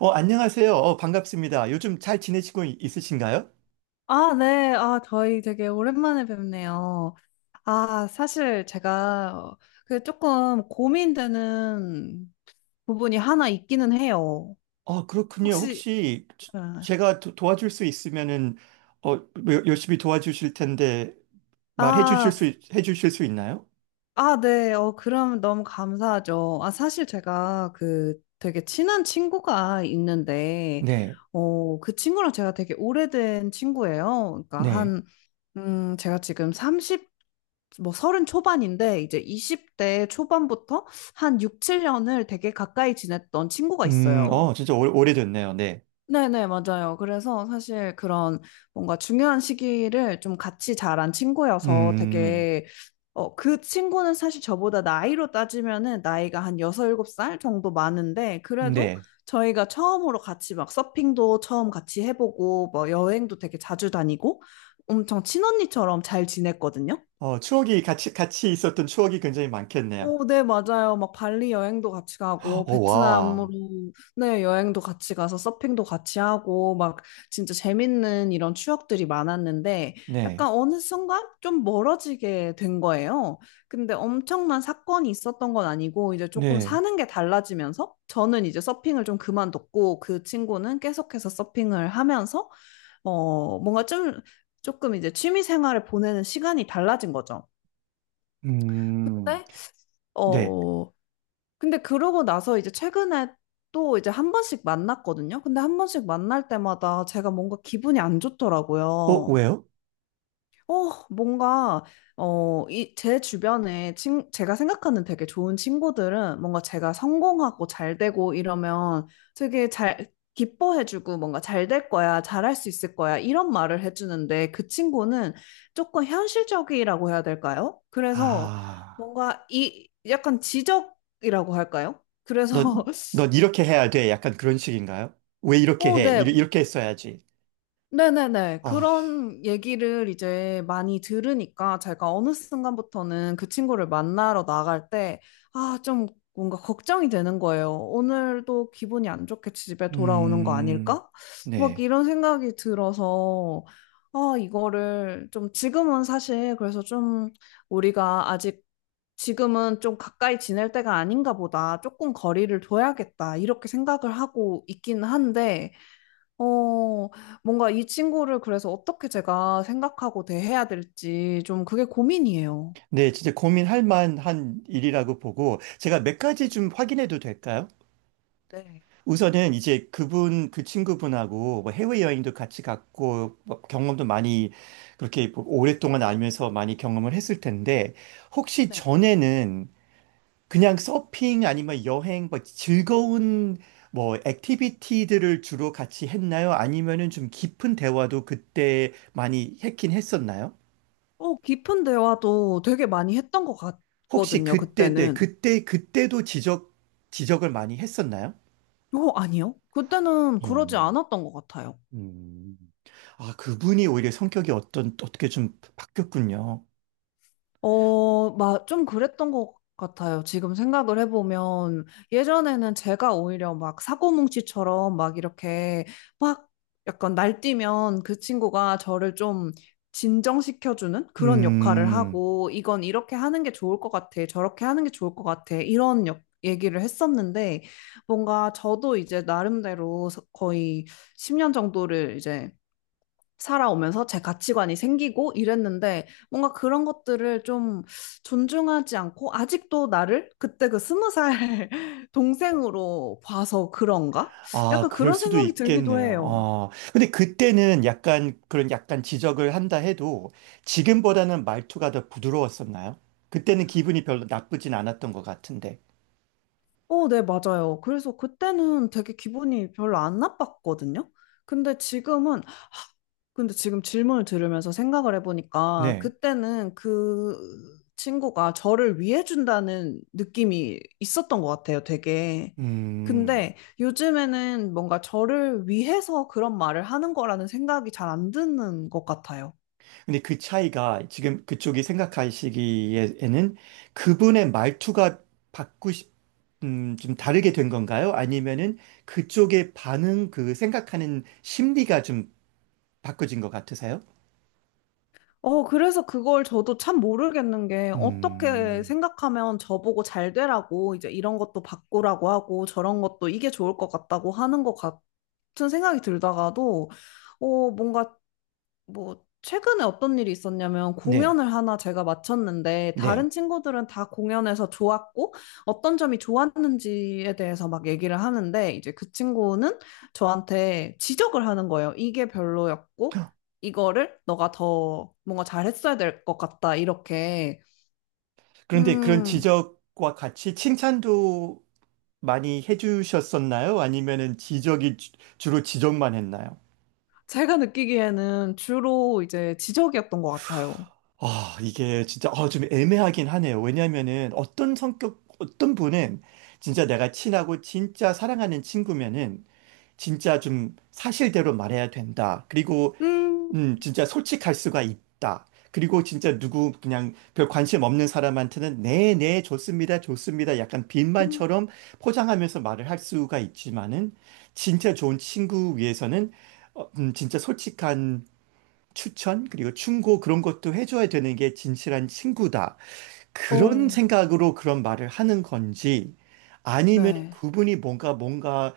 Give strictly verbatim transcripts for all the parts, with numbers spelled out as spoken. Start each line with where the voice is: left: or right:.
right: 어, 안녕하세요. 어, 반갑습니다. 요즘 잘 지내시고 이- 있으신가요?
left: 아, 네. 아, 저희 되게 오랜만에 뵙네요. 아, 사실 제가 어, 그 조금 고민되는 부분이 하나 있기는 해요.
right: 어, 그렇군요.
left: 혹시,
right: 혹시 저-
left: 네.
right: 제가 도, 와줄수 있으면은 어, 뭐 열심히 도와주실 텐데 말해 주실
left: 아,
right: 수, 있- 해 주실 수 있나요?
left: 아, 네. 어, 그럼 너무 감사하죠. 아, 사실 제가 그 되게 친한 친구가 있는데,
right: 네.
left: 어, 그 친구랑 제가 되게 오래된 친구예요. 그러니까
right: 네.
left: 한 음, 제가 지금 삼십, 뭐 삼십 초반인데 이제 이십 대 초반부터 한 육, 칠 년을 되게 가까이 지냈던 친구가
right: 음,
left: 있어요.
right: 어, 진짜 오, 오래됐네요. 네.
left: 네네, 맞아요. 그래서 사실 그런 뭔가 중요한 시기를 좀 같이 자란 친구여서
right: 음,
left: 되게, 어, 그 친구는 사실 저보다 나이로 따지면은 나이가 한 여섯 일곱 살 정도 많은데, 그래도
right: 네.
left: 저희가 처음으로 같이 막 서핑도 처음 같이 해보고, 뭐 여행도 되게 자주 다니고, 엄청 친언니처럼 잘 지냈거든요.
right: 어, 추억이 같이, 같이 있었던 추억이 굉장히 많겠네요.
left: 오, 네, 맞아요. 막 발리 여행도 같이 가고,
right: 어,
left: 베트남으로,
right: 와.
left: 네, 여행도 같이 가서 서핑도 같이 하고, 막 진짜 재밌는 이런 추억들이 많았는데,
right: 네.
left: 약간 어느 순간 좀 멀어지게 된 거예요. 근데 엄청난 사건이 있었던 건 아니고, 이제 조금
right: 네.
left: 사는 게 달라지면서, 저는 이제 서핑을 좀 그만뒀고, 그 친구는 계속해서 서핑을 하면서, 어, 뭔가 좀, 조금 이제 취미 생활을 보내는 시간이 달라진 거죠.
right: 음,
left: 근데
right: 네.
left: 어, 근데 그러고 나서 이제 최근에 또 이제 한 번씩 만났거든요. 근데 한 번씩 만날 때마다 제가 뭔가 기분이 안
right: 어,
left: 좋더라고요.
right: 왜요?
left: 어, 뭔가, 어, 이, 제 주변에 친, 제가 생각하는 되게 좋은 친구들은 뭔가 제가 성공하고 잘 되고 이러면 되게 잘, 기뻐해주고 뭔가 잘될 거야, 잘할 수 있을 거야, 이런 말을 해주는데 그 친구는 조금 현실적이라고 해야 될까요? 그래서
right: 아.
left: 뭔가 이, 약간 지적이라고 할까요?
right: 넌,
left: 그래서,
right: 넌 이렇게 해야 돼. 약간 그런 식인가요? 왜 이렇게
left: 어,
right: 해? 이
left: 네,
right: 이렇게 했어야지.
left: 네네네.
right: 아,
left: 그런 얘기를 이제 많이 들으니까 제가 어느 순간부터는 그 친구를 만나러 나갈 때, 아, 좀 뭔가 걱정이 되는 거예요. 오늘도 기분이 안 좋게 집에 돌아오는 거
right: 음,
left: 아닐까? 막
right: 네.
left: 이런 생각이 들어서, 아, 이거를 좀 지금은 사실 그래서 좀 우리가 아직 지금은 좀 가까이 지낼 때가 아닌가 보다. 조금 거리를 둬야겠다. 이렇게 생각을 하고 있긴 한데, 어, 뭔가 이 친구를 그래서 어떻게 제가 생각하고 대해야 될지 좀 그게 고민이에요.
right: 네, 진짜 고민할 만한 일이라고 보고, 제가 몇 가지 좀 확인해도 될까요?
left: 네.
right: 우선은 이제 그분, 그 친구분하고 뭐 해외여행도 같이 갔고, 뭐 경험도 많이 그렇게 오랫동안 알면서 많이 경험을 했을 텐데, 혹시
left: 네.
right: 전에는 그냥 서핑 아니면 여행 뭐 즐거운 뭐 액티비티들을 주로 같이 했나요? 아니면은 좀 깊은 대화도 그때 많이 했긴 했었나요?
left: 어, 깊은 대화도 되게 많이 했던 것
right: 혹시
left: 같거든요,
right: 그때 네,
left: 그때는.
right: 그때 그때도 지적 지적을 많이 했었나요?
left: 어, 아니요? 그때는
right: 어,
left: 그러지 않았던 것 같아요.
right: 음. 아, 그분이 오히려 성격이 어떤 어떻게 좀 바뀌었군요.
left: 어, 막 좀 그랬던 것 같아요. 지금 생각을 해보면 예전에는 제가 오히려 막 사고뭉치처럼 막 이렇게 막 약간 날뛰면 그 친구가 저를 좀 진정시켜주는 그런 역할을
right: 음.
left: 하고 이건 이렇게 하는 게 좋을 것 같아. 저렇게 하는 게 좋을 것 같아. 이런 역- 얘기를 했었는데 뭔가 저도 이제 나름대로 서- 거의 십 년 정도를 이제 살아오면서 제 가치관이 생기고 이랬는데 뭔가 그런 것들을 좀 존중하지 않고 아직도 나를 그때 그 스무 살 동생으로 봐서 그런가?
right: 아,
left: 약간
right: 그럴
left: 그런
right: 수도
left: 생각이 들기도
right: 있겠네요.
left: 해요.
right: 어. 근데 그때는 약간 그런 약간 지적을 한다 해도 지금보다는 말투가 더 부드러웠었나요? 그때는 기분이 별로 나쁘진 않았던 것 같은데.
left: 어, 네, 맞아요. 그래서 그때는 되게 기분이 별로 안 나빴거든요. 근데 지금은 근데 지금 질문을 들으면서 생각을 해보니까
right: 네.
left: 그때는 그 친구가 저를 위해준다는 느낌이 있었던 것 같아요, 되게.
right: 음.
left: 근데 요즘에는 뭔가 저를 위해서 그런 말을 하는 거라는 생각이 잘 안 드는 것 같아요.
right: 근데 그 차이가 지금 그쪽이 생각하시기에는 그분의 말투가 바꾸 싶, 음, 좀 다르게 된 건가요? 아니면은 그쪽의 반응, 그 생각하는 심리가 좀 바꿔진 것 같으세요?
left: 어, 그래서 그걸 저도 참 모르겠는 게 어떻게
right: 음.
left: 생각하면 저보고 잘 되라고 이제 이런 것도 바꾸라고 하고 저런 것도 이게 좋을 것 같다고 하는 것 같은 생각이 들다가도 어, 뭔가 뭐, 최근에 어떤 일이 있었냐면
right: 네.
left: 공연을 하나 제가 마쳤는데
right: 네.
left: 다른 친구들은 다 공연에서 좋았고 어떤 점이 좋았는지에 대해서 막 얘기를 하는데 이제 그 친구는 저한테 지적을 하는 거예요. 이게 별로였고 이거를 너가 더 뭔가 잘했어야 될 것 같다. 이렇게.
right: 그런데 그런
left: 음,
right: 지적과 같이 칭찬도 많이 해주셨었나요? 아니면은 지적이 주- 주로 지적만 했나요?
left: 제가 느끼기에는 주로 이제 지적이었던 것 같아요.
right: 아, 이게 진짜 아, 좀 애매하긴 하네요. 왜냐면은 어떤 성격, 어떤 분은 진짜 내가 친하고 진짜 사랑하는 친구면은 진짜 좀 사실대로 말해야 된다. 그리고
left: 음,
right: 음, 진짜 솔직할 수가 있다. 그리고 진짜 누구 그냥 별 관심 없는 사람한테는 네, 네, 좋습니다, 좋습니다. 약간
left: 음,
right: 빈말처럼 포장하면서 말을 할 수가 있지만은 진짜 좋은 친구 위해서는 어, 음, 진짜 솔직한 추천 그리고 충고 그런 것도 해줘야 되는 게 진실한 친구다. 그런
left: 오,
right: 생각으로 그런 말을 하는 건지 아니면
left: 네,
right: 그분이 뭔가 뭔가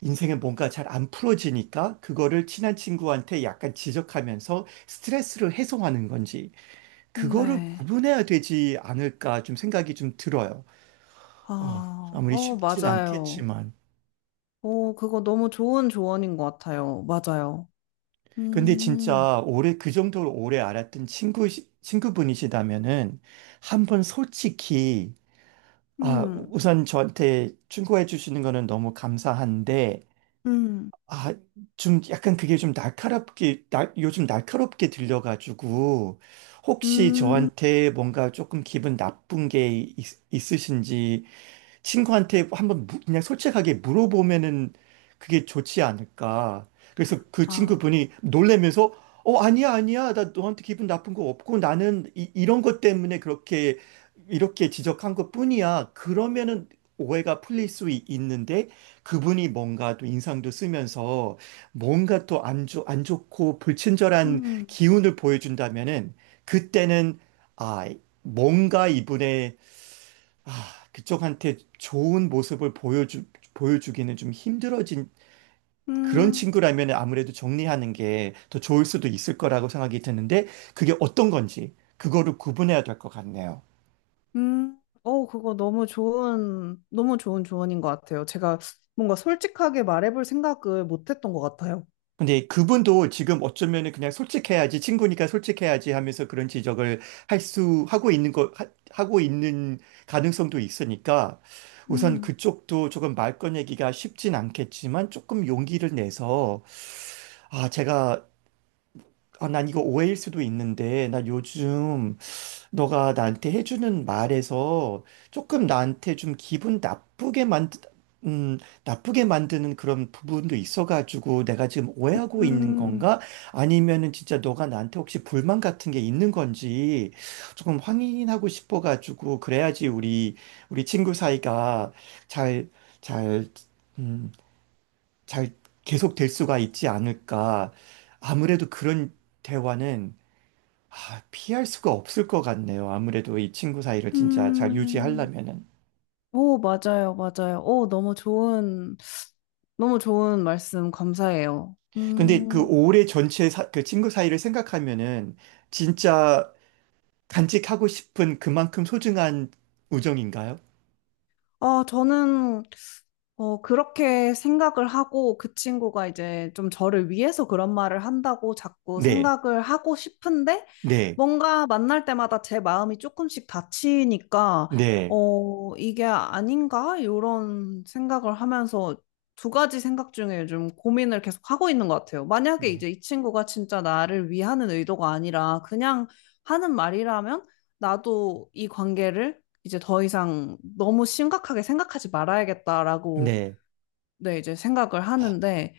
right: 인생에 뭔가 잘 안 풀어지니까 그거를 친한 친구한테 약간 지적하면서 스트레스를 해소하는 건지
left: 음,
right: 그거를
left: 네.
right: 구분해야 되지 않을까 좀 생각이 좀 들어요. 어,
left: 아,
right: 아무리
left: 어,
right: 쉽진
left: 맞아요.
right: 않겠지만.
left: 오, 그거 너무 좋은 조언인 것 같아요. 맞아요.
right: 근데
left: 음,
right: 진짜 오래 그 정도로 오래 알았던 친구 친구분이시다면은 한번 솔직히 아,
left: 음,
right: 우선 저한테 충고해 주시는 거는 너무 감사한데
left: 음,
right: 아, 좀 약간 그게 좀 날카롭게, 날, 요즘 날카롭게 들려가지고, 혹시
left: 음,
right: 저한테 뭔가 조금 기분 나쁜 게 있, 으신지 친구한테 한번 무- 그냥 솔직하게 물어보면은 그게 좋지 않을까. 그래서 그
left: 아,
right: 친구분이 놀래면서 어, 아니야, 아니야. 나 너한테 기분 나쁜 거 없고 나는 이, 이런 것 때문에 그렇게 이렇게 지적한 것뿐이야. 그러면은 오해가 풀릴 수 있- 있는데 그분이 뭔가 또 인상도 쓰면서 뭔가 또 안 좋, 안 좋고 불친절한
left: 음,
right: 기운을 보여준다면은 그때는 아, 뭔가 이분의 아, 그쪽한테 좋은 모습을 보여주, 보여주기는 좀 힘들어진 그런
left: 음,
right: 친구라면 아무래도 정리하는 게 더 좋을 수도 있을 거라고 생각이 드는데 그게 어떤 건지 그거를 구분해야 될 것 같네요.
left: 음. 오, 그거 너무 좋은, 너무 좋은 조언인 것 같아요. 제가 뭔가 솔직하게 말해볼 생각을 못 했던 것 같아요.
right: 근데 그분도 지금 어쩌면은 그냥 솔직해야지 친구니까 솔직해야지 하면서 그런 지적을 할 수 하고 있는 거 하, 하고 있는 가능성도 있으니까 우선
left: 음,
right: 그쪽도 조금 말 꺼내기가 쉽진 않겠지만 조금 용기를 내서 아 제가 아, 난 이거 오해일 수도 있는데, 나 요즘 너가 나한테 해주는 말에서 조금 나한테 좀 기분 나쁘게 만, 음, 나쁘게 만드는 그런 부분도 있어가지고 내가 지금 오해하고 있는
left: 음,
right: 건가? 아니면은 진짜 너가 나한테 혹시 불만 같은 게 있는 건지 조금 확인하고 싶어가지고 그래야지 우리, 우리 친구 사이가 잘, 잘, 음, 잘 계속 될 수가 있지 않을까. 아무래도 그런 대화는 아, 피할 수가 없을 것 같네요. 아무래도 이 친구 사이를 진짜 잘
left: 음.
right: 유지하려면은.
left: 오, 맞아요, 맞아요. 오, 너무 좋은, 너무 좋은 말씀 감사해요.
right: 근데 그
left: 음,
right: 올해 전체 사, 그 친구 사이를 생각하면은 진짜 간직하고 싶은 그만큼 소중한 우정인가요?
left: 아, 저는 어, 그렇게 생각을 하고 그 친구가 이제 좀 저를 위해서 그런 말을 한다고 자꾸
right: 네,
left: 생각을 하고 싶은데
right: 네,
left: 뭔가 만날 때마다 제 마음이 조금씩 다치니까
right: 네,
left: 어, 이게 아닌가? 이런 생각을 하면서 두 가지 생각 중에 요즘 고민을 계속 하고 있는 것 같아요. 만약에
right: 네,
left: 이제 이 친구가 진짜 나를 위하는 의도가 아니라 그냥 하는 말이라면 나도 이 관계를 이제 더 이상 너무 심각하게 생각하지 말아야겠다라고
right: 네.
left: 네, 이제 생각을 하는데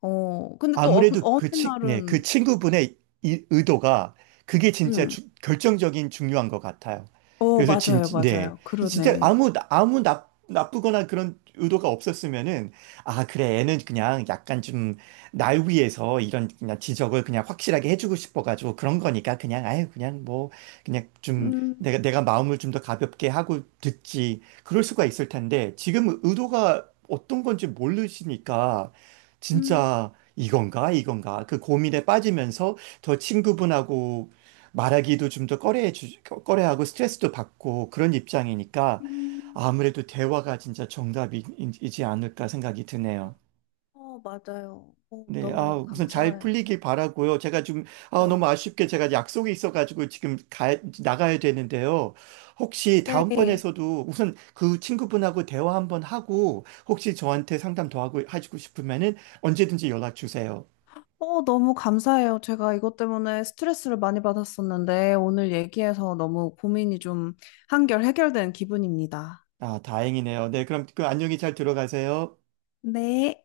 left: 어, 근데 또 어,
right: 아무래도
left: 어느
right: 그 친, 네,
left: 날은
right: 그 친구분의 이- 의도가 그게 진짜
left: 음.
right: 주- 결정적인 중요한 것 같아요.
left: 어,
right: 그래서 진,
left: 맞아요.
right: 네.
left: 맞아요.
right: 진짜
left: 그러네.
right: 아무, 아무 나, 나쁘거나 그런 의도가 없었으면은, 아, 그래, 애는 그냥 약간 좀 날 위해서 이런 그냥 지적을 그냥 확실하게 해주고 싶어가지고 그런 거니까 그냥, 아유, 그냥 뭐, 그냥 좀
left: 음.
right: 내가, 내가 마음을 좀 더 가볍게 하고 듣지. 그럴 수가 있을 텐데, 지금 의도가 어떤 건지 모르시니까,
left: 음.
right: 진짜 이건가 이건가 그 고민에 빠지면서 더 친구분하고 말하기도 좀 더 꺼려 꺼려하고 스트레스도 받고 그런 입장이니까
left: 음.
right: 아무래도 대화가 진짜 정답이지 않을까 생각이 드네요.
left: 어, 맞아요. 어,
right: 네, 아,
left: 너무
right: 우선 잘
left: 감사해요.
right: 풀리길 바라고요. 제가 좀, 아, 너무
left: 네.
right: 아쉽게 제가 약속이 있어가지고 지금 가, 나가야 되는데요. 혹시
left: 네.
right: 다음번에서도 우선 그 친구분하고 대화 한번 하고 혹시 저한테 상담 더 하고, 하시고 싶으면은 언제든지 연락 주세요.
left: 어, 너무 감사해요. 제가 이것 때문에 스트레스를 많이 받았었는데, 오늘 얘기해서 너무 고민이 좀 한결 해결된 기분입니다.
right: 아, 다행이네요. 네, 그럼 그 안녕히 잘 들어가세요.
left: 네.